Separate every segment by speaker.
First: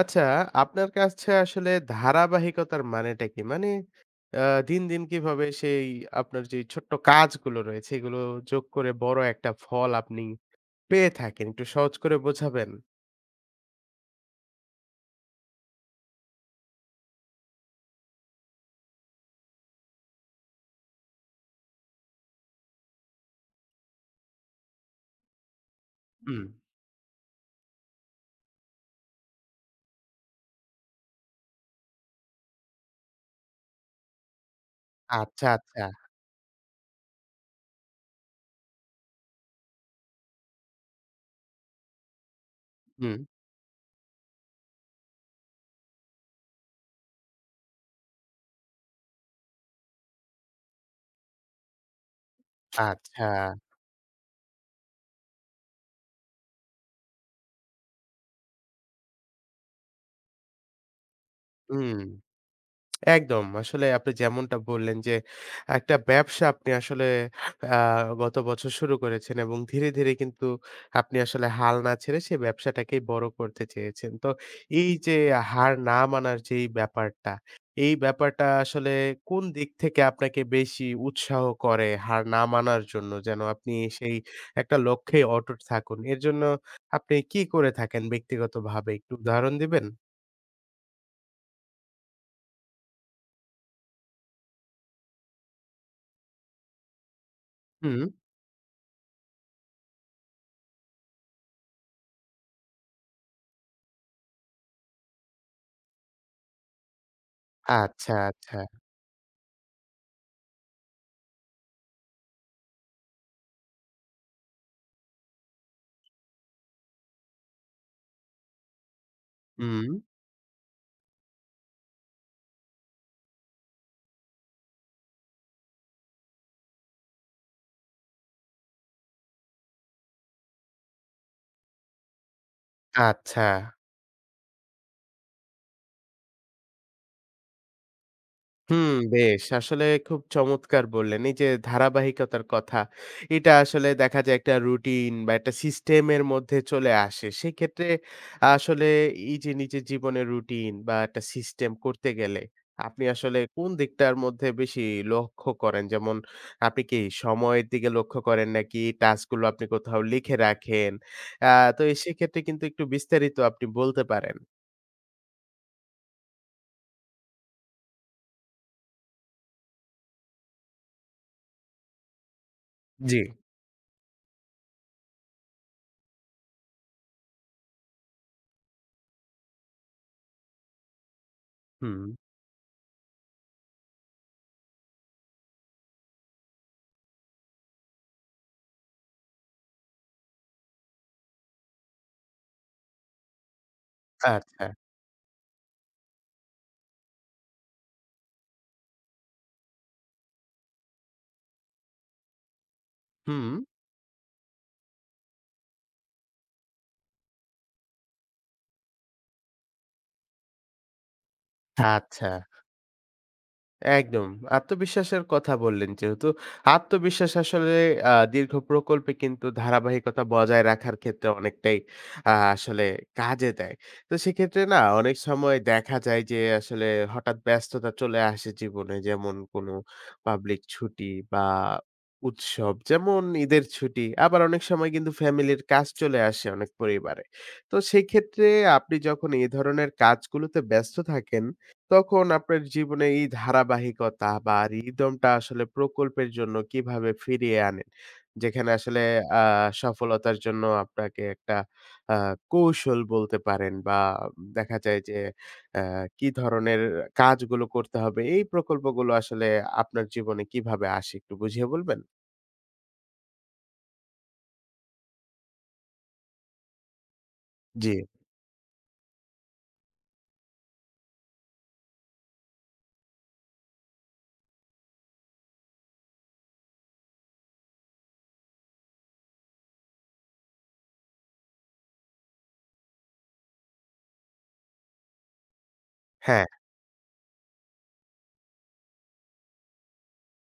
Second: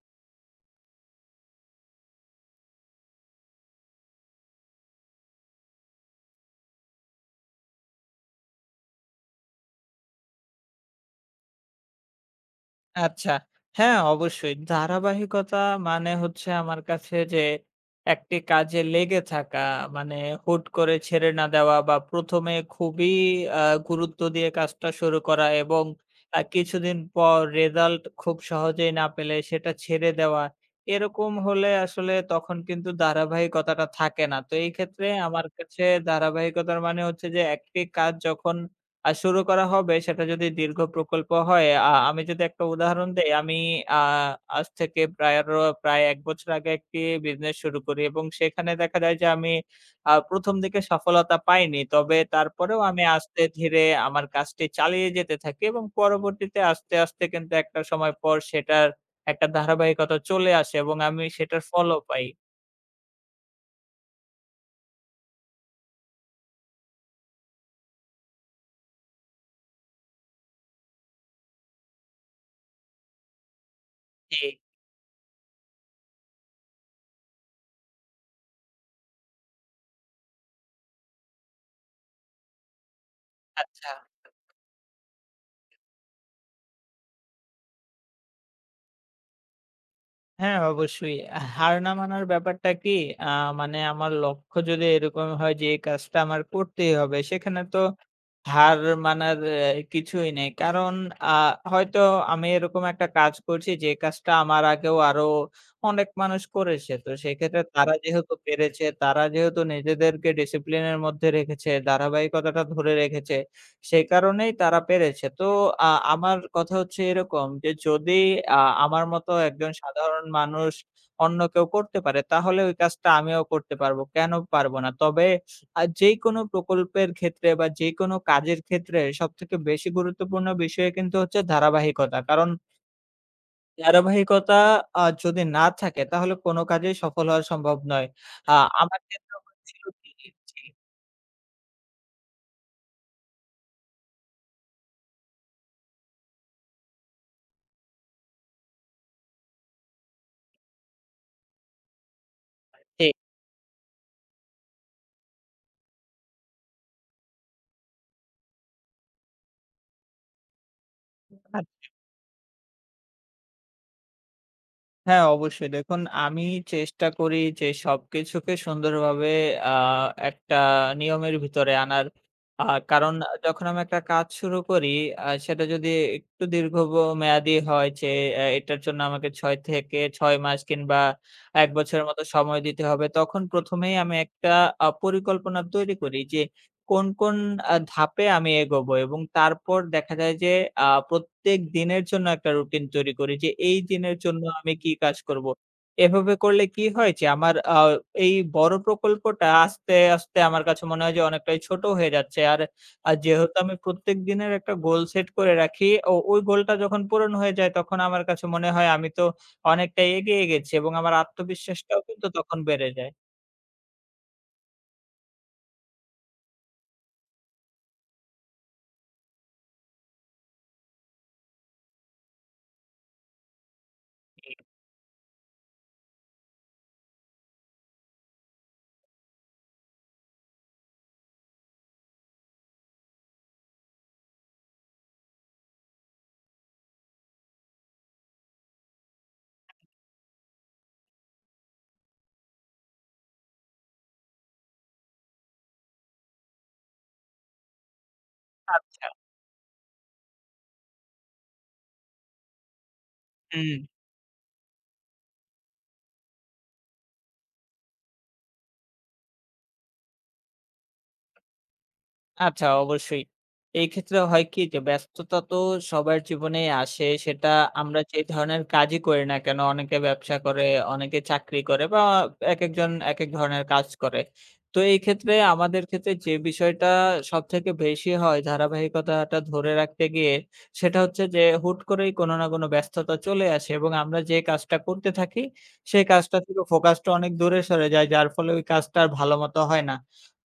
Speaker 1: আচ্ছা, আপনার কাছে আসলে ধারাবাহিকতার মানেটা কি? মানে আ দিন, দিন কিভাবে সেই আপনার যে ছোট্ট কাজগুলো রয়েছে এগুলো যোগ করে বড় একটা ফল আপনি পেয়ে থাকেন? একটু সহজ করে বোঝাবেন?
Speaker 2: আচ্ছা। হ্যাঁ, অবশ্যই। ধারাবাহিকতা মানে হচ্ছে আমার কাছে যে একটি কাজে লেগে থাকা, মানে হুট করে ছেড়ে না দেওয়া বা ১ম এ খুবই আ গুরুত্ব দিয়ে কাজটা শুরু করা এবং
Speaker 1: হুম।
Speaker 2: কিছুদিন পর রেজাল্ট খুব সহজেই না পেলে সেটা ছেড়ে দেওয়া। এরকম হলে আসলে তখন কিন্তু ধারাবাহিকতাটা থাকে না। তো এই ক্ষেত্রে
Speaker 1: আচ্ছা,
Speaker 2: আমার
Speaker 1: আচ্ছা।
Speaker 2: কাছে ধারাবাহিকতার মানে হচ্ছে যে একটি কাজ যখন আর শুরু করা হবে সেটা যদি দীর্ঘ প্রকল্প হয়, আমি যদি একটা উদাহরণ
Speaker 1: হুম,
Speaker 2: দেই, আমি আ আজ থেকে প্রায় ১ বছর আগে একটি বিজনেস শুরু করি এবং সেখানে দেখা যায় যে আমি ১ম দিকে সফলতা পাইনি। তবে তারপরেও আমি
Speaker 1: আচ্ছা।
Speaker 2: আস্তে ধীরে আমার কাজটি চালিয়ে যেতে থাকি এবং পরবর্তীতে আস্তে, আস্তে কিন্তু একটা সময় পর সেটার একটা ধারাবাহিকতা চলে আসে এবং আমি সেটার
Speaker 1: হুম।
Speaker 2: ফলও পাই।
Speaker 1: একদম। আসলে আপনি যেমনটা বললেন যে, একটা ব্যবসা আপনি আসলে আ গত বছর শুরু করেছেন এবং ধীরে, ধীরে কিন্তু আপনি আসলে হাল না ছেড়ে সেই ব্যবসাটাকেই বড় করতে চেয়েছেন। তো
Speaker 2: জি,
Speaker 1: এই যে হার না মানার যেই ব্যাপারটা, এই ব্যাপারটা আসলে কোন দিক থেকে আপনাকে বেশি উৎসাহ করে হার না মানার জন্য? যেন আপনি
Speaker 2: আচ্ছা।
Speaker 1: সেই একটা লক্ষ্যে অটুট থাকুন। এর জন্য আপনি কি করে থাকেন ব্যক্তিগতভাবে একটু উদাহরণ দিবেন?
Speaker 2: হ্যাঁ, অবশ্যই। হার না মানার ব্যাপারটা কি? আ মানে আমার লক্ষ্য যদি এরকম হয় যে এই কাজটা আমার করতেই হবে, সেখানে তো
Speaker 1: হুম।
Speaker 2: হার মানার কিছুই নেই। কারণ আ হয়তো আমি এরকম একটা কাজ করছি যে কাজটা আমার আগেও আরো অনেক মানুষ করেছে। তো সেক্ষেত্রে তারা
Speaker 1: আচ্ছা,
Speaker 2: যেহেতু
Speaker 1: আচ্ছা।
Speaker 2: পেরেছে, তারা যেহেতু নিজেদেরকে ডিসিপ্লিন এর মধ্যে রেখেছে, ধারাবাহিকতাটা ধরে রেখেছে, সেই কারণেই তারা পেরেছে। তো আমার কথা হচ্ছে এরকম যে যদি আ আমার মতো একজন
Speaker 1: হুম।
Speaker 2: সাধারণ মানুষ অন্য কেউ করতে পারে তাহলে ওই কাজটা আমিও করতে পারবো। কেন পারব না? তবে আর যেইকোনো প্রকল্পের ক্ষেত্রে বা যেকোনো কাজের ক্ষেত্রে সবথেকে বেশি গুরুত্বপূর্ণ বিষয় কিন্তু হচ্ছে ধারাবাহিকতা। কারণ
Speaker 1: আচ্ছা।
Speaker 2: ধারাবাহিকতা যদি না থাকে তাহলে কোনো কাজেই সফল হওয়া সম্ভব নয়। আ
Speaker 1: হুম,
Speaker 2: আমার ক্ষেত্রেও
Speaker 1: বেশ। আসলে
Speaker 2: হয়েছিল কি।
Speaker 1: খুব
Speaker 2: জি,
Speaker 1: চমৎকার বললেন। এই যে ধারাবাহিকতার কথা, এটা আসলে দেখা যায় একটা রুটিন বা একটা সিস্টেমের মধ্যে চলে আসে। সেক্ষেত্রে আসলে এই যে নিজের জীবনের রুটিন বা একটা সিস্টেম করতে গেলে আপনি
Speaker 2: জি।
Speaker 1: আসলে কোন দিকটার মধ্যে বেশি লক্ষ্য করেন? যেমন আপনি কি সময়ের দিকে লক্ষ্য করেন নাকি টাস্কগুলো আপনি কোথাও লিখে রাখেন? আ তো এই সেক্ষেত্রে কিন্তু একটু বিস্তারিত আপনি বলতে পারেন।
Speaker 2: হ্যাঁ, অবশ্যই। দেখুন আমি চেষ্টা করি যে সবকিছুকে সুন্দরভাবে আ একটা নিয়মের ভিতরে আনার। আ কারণ
Speaker 1: জি।
Speaker 2: যখন আমি একটা কাজ শুরু করি সেটা যদি একটু দীর্ঘ মেয়াদি হয় যে এটার জন্য আমাকে ৬ থেকে ৬ মাস কিংবা ১
Speaker 1: হুম।
Speaker 2: বছরের মতো সময় দিতে হবে। তখন ১ম এই আমি একটা পরিকল্পনা তৈরি করি যে কোন, কোন ধাপে আমি এগোবো এবং তারপর দেখা যায় যে প্রত্যেক দিনের জন্য একটা রুটিন তৈরি করি যে এই দিনের জন্য
Speaker 1: আচ্ছা।
Speaker 2: আমি কি কাজ করব। এভাবে করলে কি হয় যে আমার এই বড় প্রকল্পটা আস্তে, আস্তে আমার কাছে মনে হয় যে অনেকটাই ছোট হয়ে যাচ্ছে। আর
Speaker 1: হুম।
Speaker 2: যেহেতু আমি প্রত্যেক দিনের একটা গোল সেট করে রাখি, ওই গোলটা যখন পূরণ হয়ে যায় তখন আমার কাছে মনে হয় আমি তো অনেকটাই এগিয়ে গেছি এবং আমার আত্মবিশ্বাসটাও কিন্তু
Speaker 1: আচ্ছা,
Speaker 2: তখন বেড়ে যায়।
Speaker 1: একদম। আত্মবিশ্বাসের কথা বললেন যেহেতু, আত্মবিশ্বাস আসলে দীর্ঘ প্রকল্পে কিন্তু ধারাবাহিকতা বজায় রাখার ক্ষেত্রে অনেকটাই আসলে কাজে দেয়। তো সেক্ষেত্রে না অনেক সময় দেখা যায় যে আসলে হঠাৎ ব্যস্ততা চলে আসে জীবনে। যেমন কোনো পাবলিক ছুটি বা উৎসব যেমন ঈদের ছুটি, আবার অনেক সময় কিন্তু ফ্যামিলির কাজ চলে আসে অনেক পরিবারে। তো সেক্ষেত্রে আপনি যখন এ ধরনের কাজগুলোতে ব্যস্ত থাকেন তখন আপনার জীবনে এই ধারাবাহিকতা বা রিদমটা আসলে প্রকল্পের জন্য কিভাবে ফিরিয়ে আনেন? যেখানে আসলে
Speaker 2: আচ্ছা,
Speaker 1: আ সফলতার জন্য আপনাকে একটা আ কৌশল বলতে পারেন
Speaker 2: হুম।
Speaker 1: বা দেখা যায় যে অ্যা কি ধরনের কাজগুলো করতে হবে? এই প্রকল্পগুলো আসলে আপনার জীবনে কিভাবে আসে একটু বুঝিয়ে বলবেন?
Speaker 2: আচ্ছা, অবশ্যই। এই ক্ষেত্রে হয় কি যে ব্যস্ততা তো সবার জীবনেই আসে। সেটা
Speaker 1: জি।
Speaker 2: আমরা যে ধরনের কাজই করি না কেন, অনেকে ব্যবসা করে, অনেকে চাকরি করে বা একেকজন একেক ধরনের কাজ করে। তো এই ক্ষেত্রে আমাদের ক্ষেত্রে যে বিষয়টা সবথেকে বেশি হয় ধারাবাহিকতাটা ধরে রাখতে গিয়ে সেটা হচ্ছে যে হুট করেই কোনো না কোনো ব্যস্ততা চলে আসে এবং আমরা যে কাজটা করতে থাকি সেই কাজটা
Speaker 1: হ্যাঁ,
Speaker 2: থেকে ফোকাসটা অনেক দূরে সরে যায়। যার ফলে ওই কাজটা আর ভালোমতো হয় না।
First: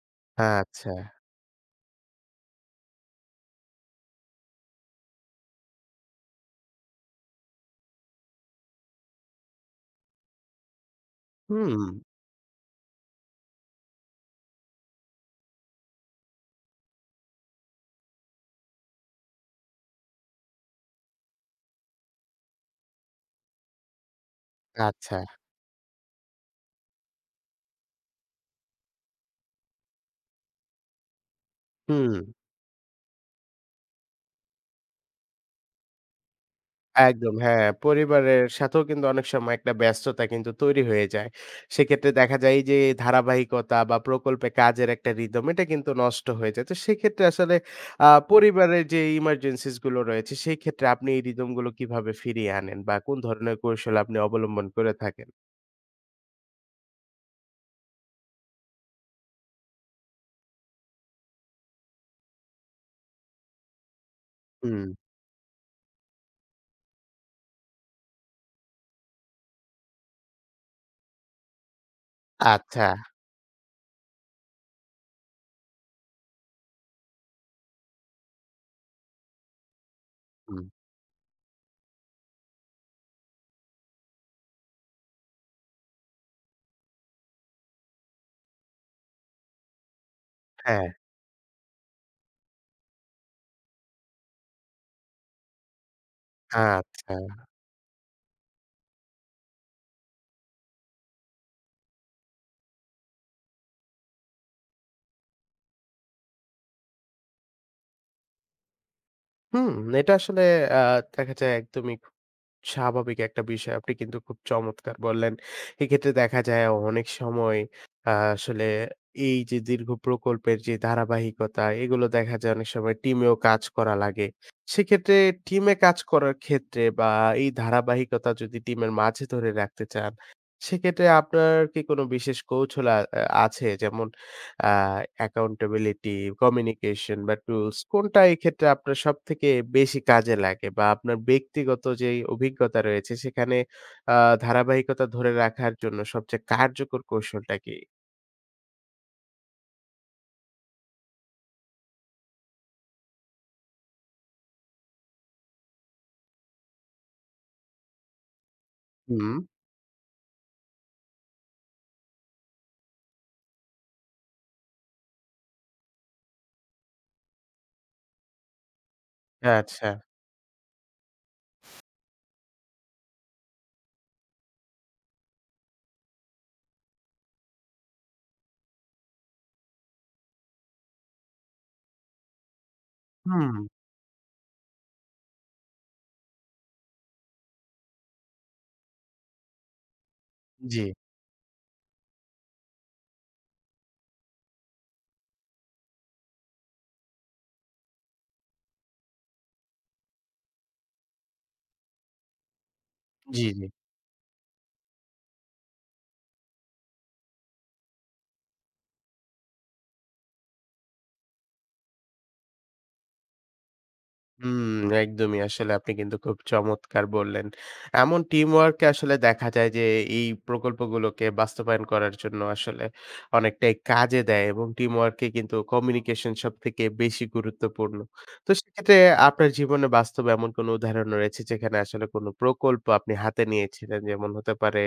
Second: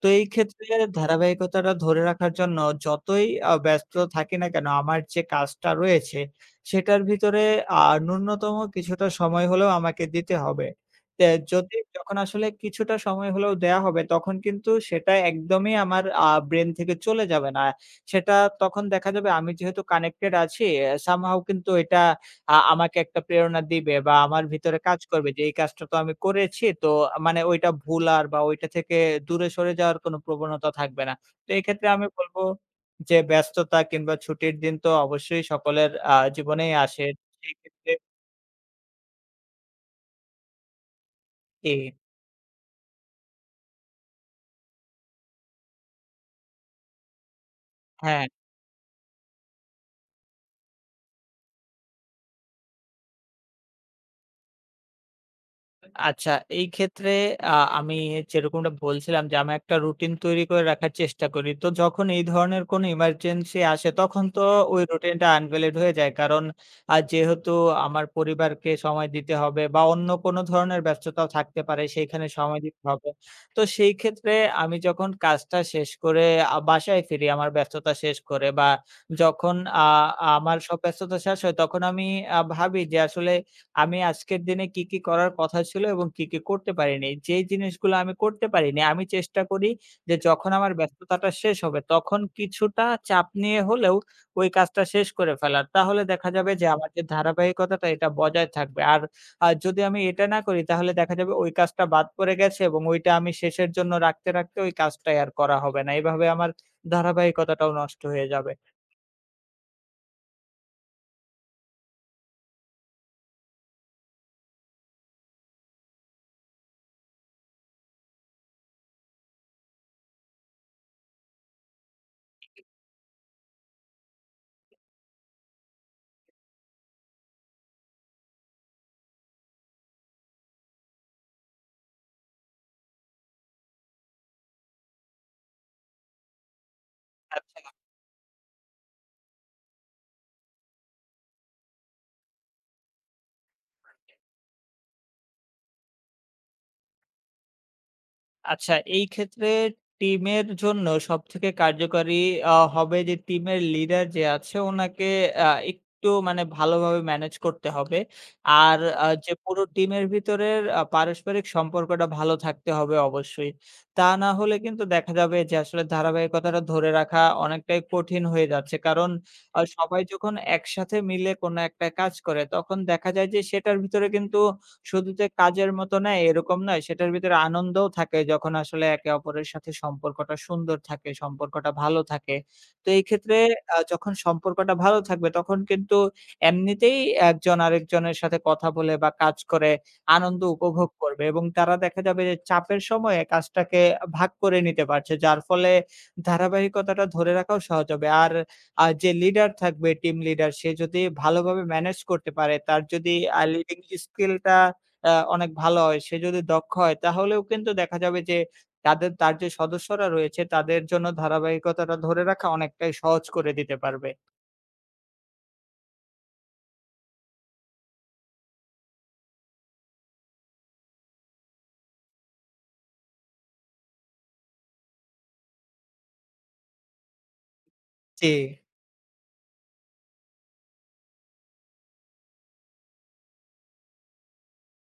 Speaker 2: তো এই ক্ষেত্রে
Speaker 1: আচ্ছা।
Speaker 2: ধারাবাহিকতাটা ধরে রাখার জন্য যতই ব্যস্ত থাকি না কেন, আমার যে কাজটা রয়েছে সেটার ভিতরে আ ন্যূনতম কিছুটা সময় হলেও আমাকে দিতে হবে। তে যদি
Speaker 1: হুম,
Speaker 2: যখন আসলে কিছুটা সময় হলেও দেয়া হবে তখন কিন্তু সেটা একদমই আমার ব্রেইন থেকে চলে যাবে না। সেটা তখন দেখা যাবে আমি যেহেতু কানেক্টেড আছি, somehow কিন্তু এটা আমাকে একটা প্রেরণা দিবে বা আমার ভিতরে কাজ
Speaker 1: আচ্ছা।
Speaker 2: করবে যে এই কাজটা তো আমি করেছি। তো মানে ওইটা ভুলার বা ওইটা থেকে দূরে সরে যাওয়ার কোনো প্রবণতা থাকবে না। তো এক্ষেত্রে আমি
Speaker 1: হুম।
Speaker 2: বলব যে ব্যস্ততা কিংবা ছুটির দিন তো অবশ্যই সকলের জীবনেই আসে।
Speaker 1: একদম হ্যাঁ,
Speaker 2: সেক্ষেত্রে
Speaker 1: পরিবারের সাথেও কিন্তু অনেক সময় একটা ব্যস্ততা কিন্তু তৈরি হয়ে যায়।
Speaker 2: জি,
Speaker 1: সেক্ষেত্রে দেখা যায় এই যে ধারাবাহিকতা বা প্রকল্পে কাজের একটা রিদম এটা কিন্তু নষ্ট হয়ে যায়। তো সেক্ষেত্রে আসলে
Speaker 2: হ্যাঁ।
Speaker 1: পরিবারের যে emergencies গুলো রয়েছে সেই ক্ষেত্রে আপনি এই রিদম গুলো কিভাবে ফিরিয়ে আনেন বা কোন ধরনের কৌশল আপনি অবলম্বন করে থাকেন?
Speaker 2: আচ্ছা, এই ক্ষেত্রে আ আমি যেরকমটা বলছিলাম যে, আমি একটা রুটিন তৈরি করে রাখার চেষ্টা করি। তো যখন এই ধরনের কোনো এমার্জেন্সি আসে তখন তো ওই
Speaker 1: হুম,
Speaker 2: রুটিনটা আনভ্যালিড হয়ে যায়। কারণ যেহেতু আমার পরিবারকে সময় দিতে হবে বা অন্য কোনো ধরনের ব্যস্ততাও থাকতে পারে সেইখানে সময় দিতে
Speaker 1: আচ্ছা।
Speaker 2: হবে। তো সেই ক্ষেত্রে আমি যখন কাজটা শেষ করে বাসায় ফিরি আমার ব্যস্ততা শেষ করে বা যখন আ আমার
Speaker 1: হুম,
Speaker 2: সব ব্যস্ততা শেষ হয় তখন আমি ভাবি যে আসলে আমি আজকের দিনে কি, কি করার কথা ছিল এবং কি, কি করতে পারিনি। যেই জিনিসগুলো আমি করতে পারিনি, আমি চেষ্টা করি যে যখন আমার
Speaker 1: হ্যাঁ,
Speaker 2: ব্যস্ততাটা শেষ হবে, তখন কিছুটা চাপ নিয়ে হলেও ওই কাজটা শেষ করে ফেলার। তাহলে দেখা যাবে যে আমার যে
Speaker 1: আচ্ছা।
Speaker 2: ধারাবাহিকতাটা এটা বজায় থাকবে। আর যদি আমি এটা না করি তাহলে দেখা যাবে ওই কাজটা বাদ পড়ে গেছে এবং ওইটা আমি শেষের জন্য রাখতে, রাখতে ওই কাজটাই আর করা হবে না। এভাবে আমার ধারাবাহিকতাটাও নষ্ট হয়ে যাবে।
Speaker 1: হুম, এটা আসলে আ দেখা যায় একদমই স্বাভাবিক একটা বিষয়। আপনি কিন্তু খুব চমৎকার বললেন। এক্ষেত্রে দেখা যায় অনেক সময় আসলে এই যে দীর্ঘ প্রকল্পের যে ধারাবাহিকতা, এগুলো দেখা যায় অনেক সময় টিমেও কাজ করা লাগে। সেক্ষেত্রে টিমে কাজ করার ক্ষেত্রে বা এই ধারাবাহিকতা যদি টিমের মাঝে ধরে রাখতে চান, সেক্ষেত্রে আপনার কি কোনো বিশেষ কৌশল আছে? যেমন আ accountability, communication বা tools কোনটা এক্ষেত্রে আপনার সবথেকে বেশি কাজে লাগে? বা আপনার ব্যক্তিগত যেই অভিজ্ঞতা রয়েছে সেখানে আ ধারাবাহিকতা ধরে রাখার জন্য সবচেয়ে কার্যকর কৌশলটা কি?
Speaker 2: আচ্ছা, এই ক্ষেত্রে টিমের জন্য সবথেকে কার্যকরী হবে যে টিমের লিডার যে আছে ওনাকে আ একটু মানে ভালোভাবে ম্যানেজ করতে হবে। আর যে
Speaker 1: হুম,
Speaker 2: পুরো টিমের ভিতরের পারস্পরিক সম্পর্কটা ভালো থাকতে হবে অবশ্যই। তা না হলে কিন্তু দেখা যাবে যে আসলে ধারাবাহিকতাটা ধরে রাখা অনেকটাই কঠিন হয়ে যাচ্ছে। কারণ
Speaker 1: আচ্ছা।
Speaker 2: সবাই যখন একসাথে মিলে কোনো একটা কাজ করে তখন দেখা যায় যে সেটার ভিতরে কিন্তু শুধু যে কাজের মতো নয় এরকম নয়, সেটার ভিতরে আনন্দও থাকে যখন আসলে একে অপরের সাথে সম্পর্কটা সুন্দর থাকে, সম্পর্কটা ভালো থাকে। তো এই ক্ষেত্রে
Speaker 1: হুম,
Speaker 2: যখন সম্পর্কটা ভালো থাকবে তখন কিন্তু এমনিতেই একজন আরেকজনের সাথে কথা বলে বা কাজ করে আনন্দ
Speaker 1: জি,
Speaker 2: উপভোগ করবে এবং তারা দেখা যাবে যে চাপের সময়ে কাজটাকে ভাগ করে নিতে পারছে। যার ফলে ধারাবাহিকতাটা ধরে রাখাও সহজ হবে। আর যে লিডার থাকবে টিম লিডার সে যদি ভালোভাবে ম্যানেজ করতে পারে, তার যদি
Speaker 1: জি।
Speaker 2: লিডিং স্কিলটা অনেক ভালো হয়, সে যদি দক্ষ হয় তাহলেও কিন্তু দেখা যাবে যে তার যে সদস্যরা রয়েছে তাদের জন্য ধারাবাহিকতাটা ধরে রাখা অনেকটাই সহজ করে দিতে পারবে।
Speaker 1: হুম, একদমই। আসলে আপনি কিন্তু খুব চমৎকার বললেন। এমন টিমওয়ার্ক আসলে দেখা যায় যে এই প্রকল্পগুলোকে বাস্তবায়ন করার জন্য আসলে অনেকটাই কাজে দেয় এবং টিমওয়ার্কে কিন্তু কমিউনিকেশন সবথেকে বেশি গুরুত্বপূর্ণ।
Speaker 2: জি।
Speaker 1: তো সেক্ষেত্রে আপনার জীবনে বাস্তবে এমন কোনো উদাহরণ রয়েছে যেখানে আসলে কোনো প্রকল্প আপনি হাতে নিয়েছিলেন? যেমন হতে পারে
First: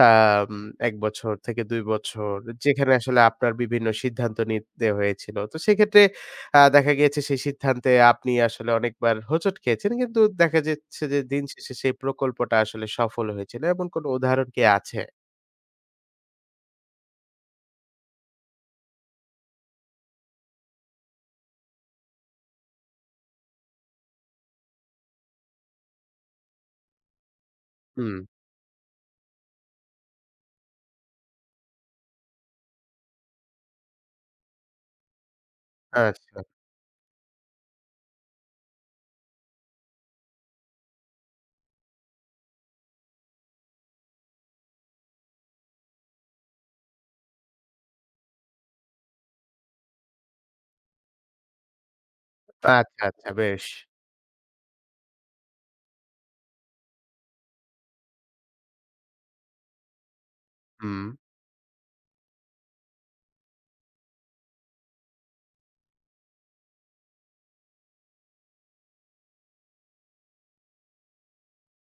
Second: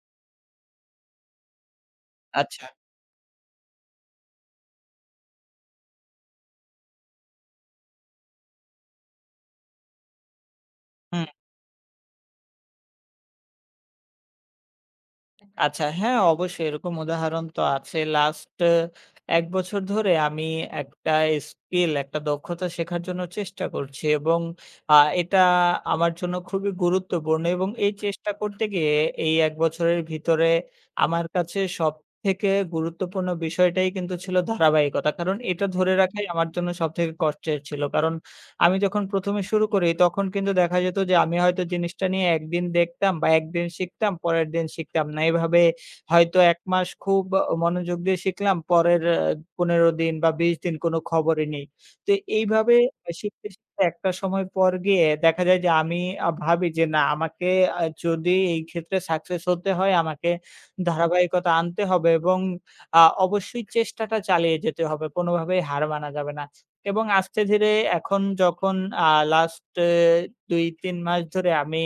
Speaker 1: আম ১ বছর থেকে ২ বছর
Speaker 2: আচ্ছা।
Speaker 1: যেখানে আসলে আপনার বিভিন্ন সিদ্ধান্ত নিতে হয়েছিল। তো সেক্ষেত্রে দেখা গিয়েছে সেই সিদ্ধান্তে আপনি আসলে অনেকবার হোঁচট খেয়েছেন। কিন্তু দেখা যাচ্ছে যে
Speaker 2: হু।
Speaker 1: দিন শেষে সেই প্রকল্পটা আসলে সফল হয়েছিল। এমন কোনো উদাহরণ কি আছে?
Speaker 2: আচ্ছা, হ্যাঁ, অবশ্যই এরকম উদাহরণ তো আছে। লাস্ট এ ১ বছর ধরে আমি একটা স্কিল, একটা দক্ষতা শেখার জন্য চেষ্টা করছি এবং আ এটা আমার জন্য খুবই গুরুত্বপূর্ণ এবং এই
Speaker 1: হুম,
Speaker 2: চেষ্টা করতে গিয়ে এই ১ বছরের ভিতরে আমার কাছে সবথেকে গুরুত্বপূর্ণ বিষয়টাই কিন্তু ছিল ধারাবাহিকতা। কারণ এটা ধরে রাখাই
Speaker 1: আচ্ছা,
Speaker 2: আমার জন্য সবথেকে কষ্টের ছিল। কারণ আমি যখন ১ম এ শুরু করি তখন কিন্তু দেখা যেত যে আমি হয়তো জিনিসটা নিয়ে একদিন দেখতাম বা একদিন শিখতাম, পরের দিন শিখতাম না। এভাবে হয়তো ১ মাস খুব মনোযোগ দিয়ে শিখলাম, পরের ১৫ দিন বা ২০ দিন কোনো খবরই নেই। তো এইভাবে
Speaker 1: আচ্ছা
Speaker 2: শিখতে,
Speaker 1: বেশ।
Speaker 2: শিখতে একটা সময় পর গিয়ে দেখা যায় যে আমি ভাবি যে না আমাকে যদি এই ক্ষেত্রে সাকসেস হতে হয় আমাকে
Speaker 1: হুম,
Speaker 2: ধারাবাহিকতা আনতে হবে এবং অবশ্যই চেষ্টাটা চালিয়ে যেতে হবে। কোনোভাবেই হার মানা যাবে না। এবং আস্তে ধীরে এখন যখন আ লাস্ট এ ২-৩ মাস ধরে আমি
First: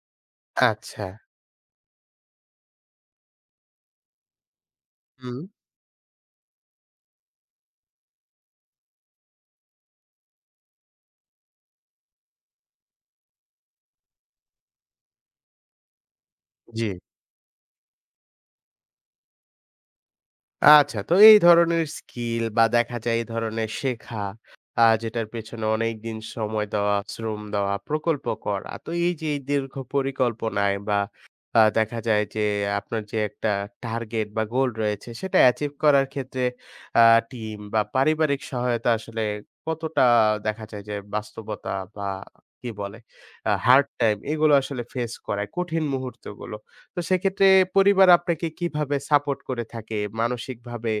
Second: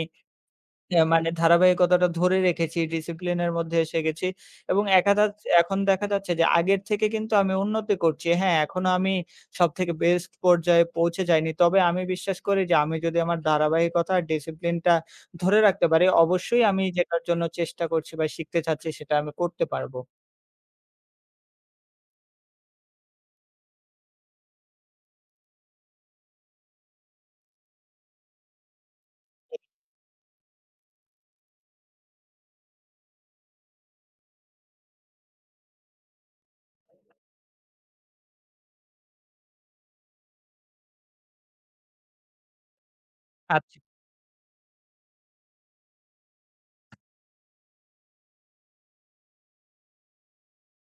Speaker 1: আচ্ছা,
Speaker 2: মানে ধারাবাহিকতাটা ধরে রেখেছি, ডিসিপ্লিন এর মধ্যে এসে গেছি এবং একা যাচ
Speaker 1: হুম,
Speaker 2: এখন দেখা যাচ্ছে যে আগের থেকে কিন্তু আমি উন্নতি করছি। হ্যাঁ, এখনো আমি সবথেকে বেস্ট পর্যায়ে পৌঁছে যাইনি। তবে আমি বিশ্বাস করি যে আমি যদি আমার ধারাবাহিকতা আর ডিসিপ্লিনটা ধরে রাখতে পারি, অবশ্যই আমি
Speaker 1: জি।
Speaker 2: যেটার জন্য চেষ্টা করছি বা শিখতে চাচ্ছি সেটা আমি করতে পারবো।
Speaker 1: আচ্ছা, তো এই ধরনের স্কিল বা দেখা যায় এই ধরনের শেখা যেটার পেছনে অনেকদিন সময় দেওয়া, শ্রম দেওয়া, প্রকল্প করা। তো এই যে এই দীর্ঘ পরিকল্পনায় বা দেখা যায় যে আপনার যে একটা টার্গেট বা গোল রয়েছে সেটা অ্যাচিভ করার ক্ষেত্রে আ টিম বা পারিবারিক সহায়তা আসলে কতটা দেখা যায় যে বাস্তবতা বা কি বলে
Speaker 2: আচ্ছা।
Speaker 1: হার্ড টাইম এগুলো আসলে ফেস করায়, কঠিন মুহূর্তগুলো? তো সেক্ষেত্রে পরিবার আপনাকে কিভাবে সাপোর্ট করে থাকে? মানসিকভাবে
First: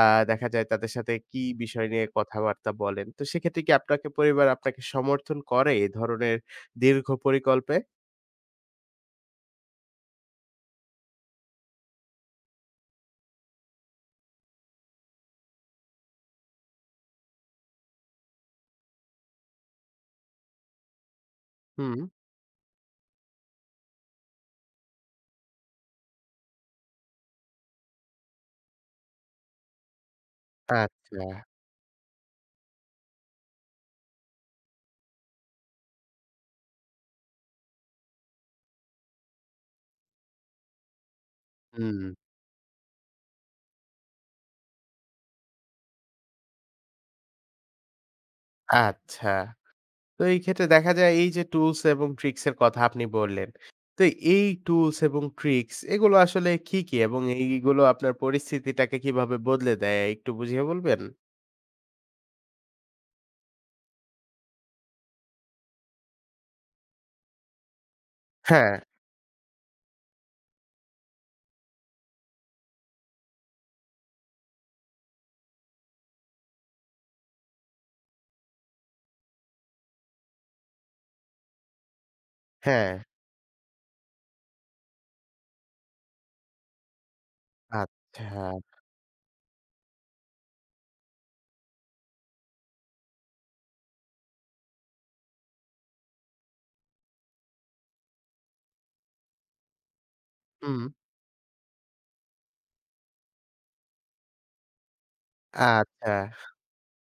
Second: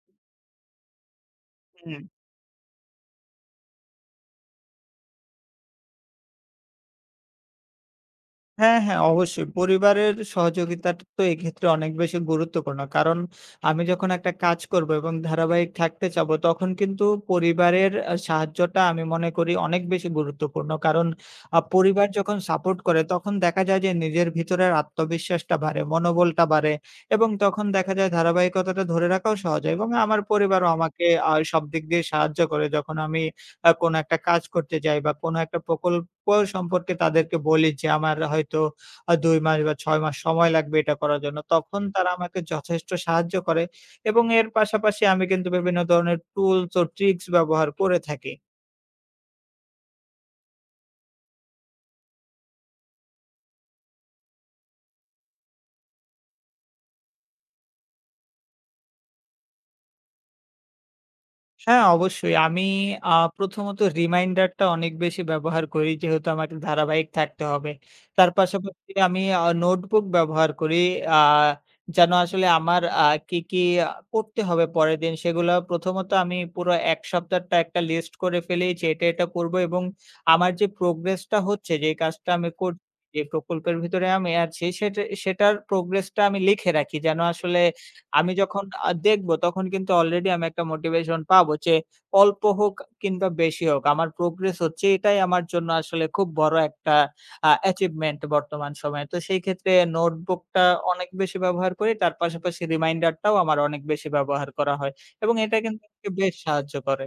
Speaker 1: আ দেখা যায় তাদের সাথে কি বিষয়
Speaker 2: হুম।
Speaker 1: নিয়ে কথাবার্তা বলেন? তো সেক্ষেত্রে কি আপনাকে পরিবার আপনাকে সমর্থন করে এ ধরনের দীর্ঘ পরিকল্পে?
Speaker 2: হ্যাঁ, হ্যাঁ, অবশ্যই। পরিবারের সহযোগিতাটা তো এক্ষেত্রে অনেক বেশি গুরুত্বপূর্ণ। কারণ আমি যখন একটা কাজ করব এবং ধারাবাহিক থাকতে চাবো, তখন কিন্তু পরিবারের সাহায্যটা আমি মনে করি অনেক বেশি গুরুত্বপূর্ণ। কারণ
Speaker 1: হুম,
Speaker 2: পরিবার যখন সাপোর্ট করে, তখন দেখা যায় যে নিজের ভিতরের আত্মবিশ্বাসটা বাড়ে, মনোবলটা বাড়ে এবং তখন দেখা যায় ধারাবাহিকতাটা ধরে রাখাও সহজ হয় এবং আমার পরিবারও আমাকে
Speaker 1: আচ্ছা,
Speaker 2: সব দিক দিয়ে সাহায্য করে যখন আমি কোনো একটা কাজ করতে যাই বা কোনো একটা প্রকল্প সম্পর্কে তাদেরকে বলি যে, আমার হয়তো ২ মাস বা ৬ মাস সময় লাগবে এটা করার জন্য। তখন
Speaker 1: হুম,
Speaker 2: তারা আমাকে যথেষ্ট সাহায্য করে এবং এর পাশাপাশি আমি কিন্তু বিভিন্ন ধরনের টুলস ও ট্রিকস ব্যবহার করে থাকি।
Speaker 1: আচ্ছা। তো এই ক্ষেত্রে দেখা যায় এই যে টুলস এবং ট্রিকস এর কথা আপনি বললেন। তো এই টুলস এবং ট্রিকস এগুলো আসলে কি, কি? এবং এইগুলো আপনার পরিস্থিতিটাকে কিভাবে বদলে দেয় একটু বুঝিয়ে বলবেন?
Speaker 2: হ্যাঁ, অবশ্যই। আমি আ প্রথমত রিমাইন্ডারটা অনেক বেশি ব্যবহার করি যেহেতু আমাকে ধারাবাহিক থাকতে হবে। তার
Speaker 1: হ্যাঁ,
Speaker 2: পাশাপাশি আমি নোটবুক ব্যবহার করি। আ যেন আসলে আমার কি, কি পড়তে হবে পরের দিন সেগুলো প্রথমত আমি পুরো ১ সপ্তাহটা একটা লিস্ট করে ফেলি যে এটা, এটা পড়বো এবং আমার যে প্রোগ্রেসটা হচ্ছে যে কাজটা আমি করছি,
Speaker 1: হ্যাঁ,
Speaker 2: যে প্রকল্পের ভিতরে আমি আছি সেটা সেটার প্রোগ্রেসটা আমি লিখে রাখি যেন আসলে
Speaker 1: আচ্ছা,
Speaker 2: আমি যখন দেখব তখন কিন্তু অলরেডি আমি একটা মোটিভেশন পাবো যে অল্প হোক কিংবা বেশি হোক আমার প্রোগ্রেস হচ্ছে এটাই আমার জন্য আসলে খুব বড় একটা অ্যাচিভমেন্ট বর্তমান সময়ে। তো সেই ক্ষেত্রে নোটবুকটা
Speaker 1: হুম।
Speaker 2: অনেক বেশি ব্যবহার করি। তার পাশাপাশি রিমাইন্ডারটাও আমার অনেক বেশি ব্যবহার করা হয় এবং এটা কিন্তু আমাকে
Speaker 1: আচ্ছা।
Speaker 2: বেশ সাহায্য করে।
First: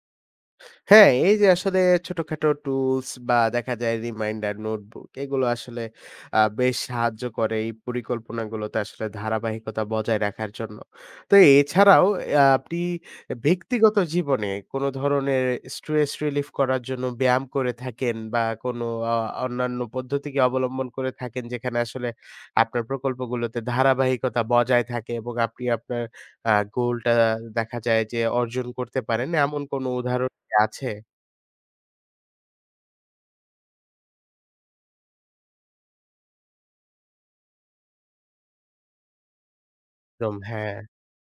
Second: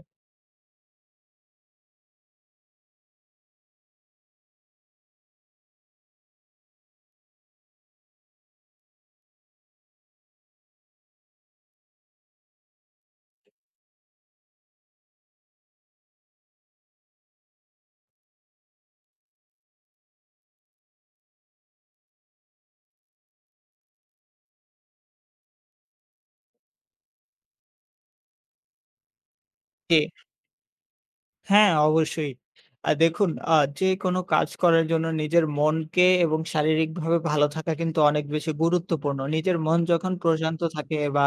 Speaker 1: হ্যাঁ, এই যে আসলে ছোটখাটো টুলস বা দেখা যায় রিমাইন্ডার, নোটবুক এগুলো আসলে বেশ সাহায্য করে এই পরিকল্পনাগুলোতে আসলে ধারাবাহিকতা বজায় রাখার জন্য। তো এছাড়াও আপনি ব্যক্তিগত জীবনে কোনো ধরনের স্ট্রেস রিলিফ করার জন্য ব্যায়াম করে থাকেন বা কোনো অ অন্যান্য পদ্ধতি কি অবলম্বন করে থাকেন যেখানে আসলে আপনার প্রকল্পগুলোতে ধারাবাহিকতা বজায় থাকে এবং আপনি আপনার গোলটা দেখা যায় যে অর্জন করতে পারেন এমন কোনো
Speaker 2: জি।
Speaker 1: উদাহরণ আছে?
Speaker 2: হ্যাঁ, অবশ্যই। দেখুন যেকোনো কাজ করার জন্য নিজের মনকে এবং শারীরিকভাবে ভালো থাকা কিন্তু অনেক বেশি গুরুত্বপূর্ণ। নিজের মন যখন
Speaker 1: একদম
Speaker 2: প্রশান্ত
Speaker 1: হ্যাঁ।
Speaker 2: থাকে বা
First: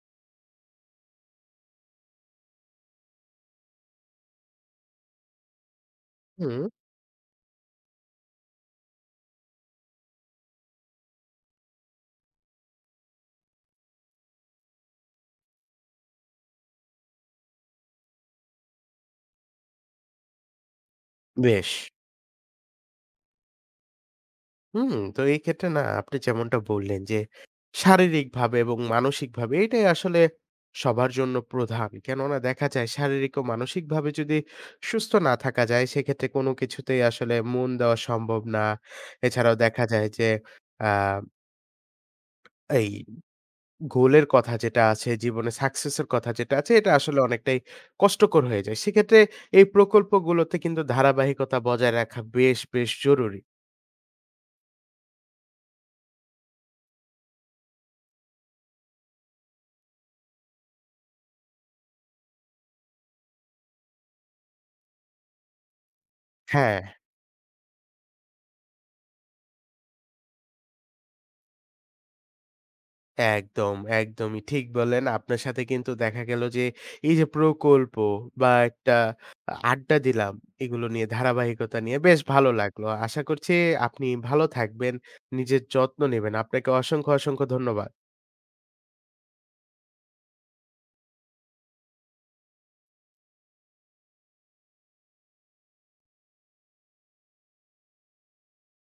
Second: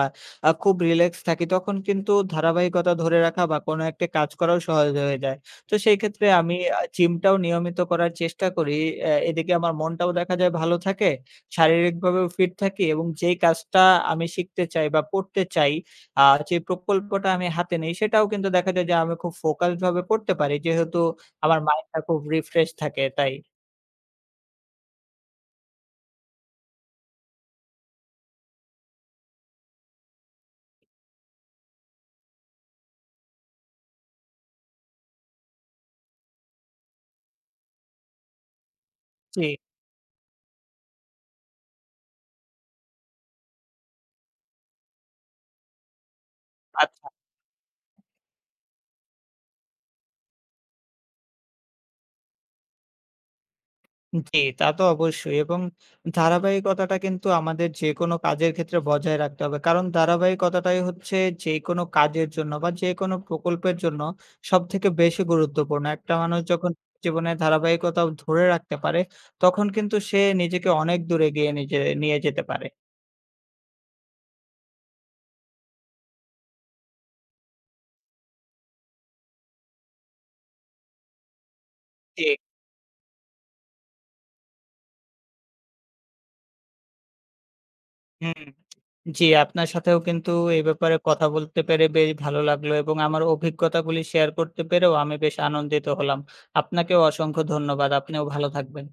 Speaker 2: খুব রিল্যাক্স থাকি তখন কিন্তু ধারাবাহিকতা ধরে রাখা বা কোনো একটা কাজ করাও সহজ হয়ে যায়। তো সেই ক্ষেত্রে আমি
Speaker 1: হুম,
Speaker 2: জিমটাও নিয়মিত করার চেষ্টা করি। এদিকে আমার মনটাও দেখা যায় ভালো থাকে, শারীরিকভাবেও ফিট থাকি এবং যেই কাজটা আমি শিখতে চাই বা করতে চাই আ যে প্রকল্পটা আমি হাতে নেই সেটাও কিন্তু দেখা যায় যে আমি খুব ফোকাসড ভাবে পড়তে পারি। যেহেতু আমার
Speaker 1: বেশ।
Speaker 2: মাইন্ডটা খুব রিফ্রেশ থাকে তাই।
Speaker 1: হুম, তো এই ক্ষেত্রে না আপনি যেমনটা বললেন যে শারীরিকভাবে এবং মানসিকভাবে এটাই আসলে সবার জন্য প্রধান। কেননা দেখা যায় শারীরিক ও মানসিকভাবে যদি সুস্থ না থাকা যায় সেক্ষেত্রে কোনো কিছুতেই আসলে মন দেওয়া সম্ভব না।
Speaker 2: জি,
Speaker 1: এছাড়াও দেখা যায় যে আ এই গোলের কথা যেটা আছে, জীবনে সাকসেস এর কথা যেটা আছে এটা
Speaker 2: আচ্ছা।
Speaker 1: আসলে অনেকটাই কষ্টকর হয়ে যায়। সেক্ষেত্রে এই প্রকল্পগুলোতে কিন্তু ধারাবাহিকতা বজায় রাখা বেশ, বেশ জরুরি।
Speaker 2: জি, তা তো অবশ্যই এবং ধারাবাহিকতাটা কিন্তু আমাদের যেকোনো কাজের ক্ষেত্রে বজায় রাখতে হবে। কারণ ধারাবাহিকতাটাই হচ্ছে যেকোনো কাজের জন্য বা যেকোনো প্রকল্পের জন্য সবথেকে বেশি গুরুত্বপূর্ণ। একটা মানুষ যখন
Speaker 1: হ্যাঁ,
Speaker 2: জীবনে ধারাবাহিকতা ধরে রাখতে পারে, তখন কিন্তু সে নিজেকে অনেক দূর এগিয়ে নিজে নিয়ে যেতে পারে।
Speaker 1: একদমই ঠিক বললেন। আপনার সাথে কিন্তু দেখা গেল যে এই যে প্রকল্প বা একটা আড্ডা দিলাম এগুলো নিয়ে ধারাবাহিকতা নিয়ে বেশ
Speaker 2: জি,
Speaker 1: ভালো লাগলো। আশা করছি আপনি ভালো থাকবেন, নিজের যত্ন নিবেন। আপনাকে অসংখ্য ধন্যবাদ।
Speaker 2: হুম। জি, আপনার সাথেও কিন্তু এই ব্যাপারে কথা বলতে পেরে বেশ ভালো লাগলো এবং আমার অভিজ্ঞতাগুলি শেয়ার করতে পেরেও আমি বেশ আনন্দিত হলাম। আপনাকেও অসংখ্য ধন্যবাদ। আপনিও ভালো থাকবেন।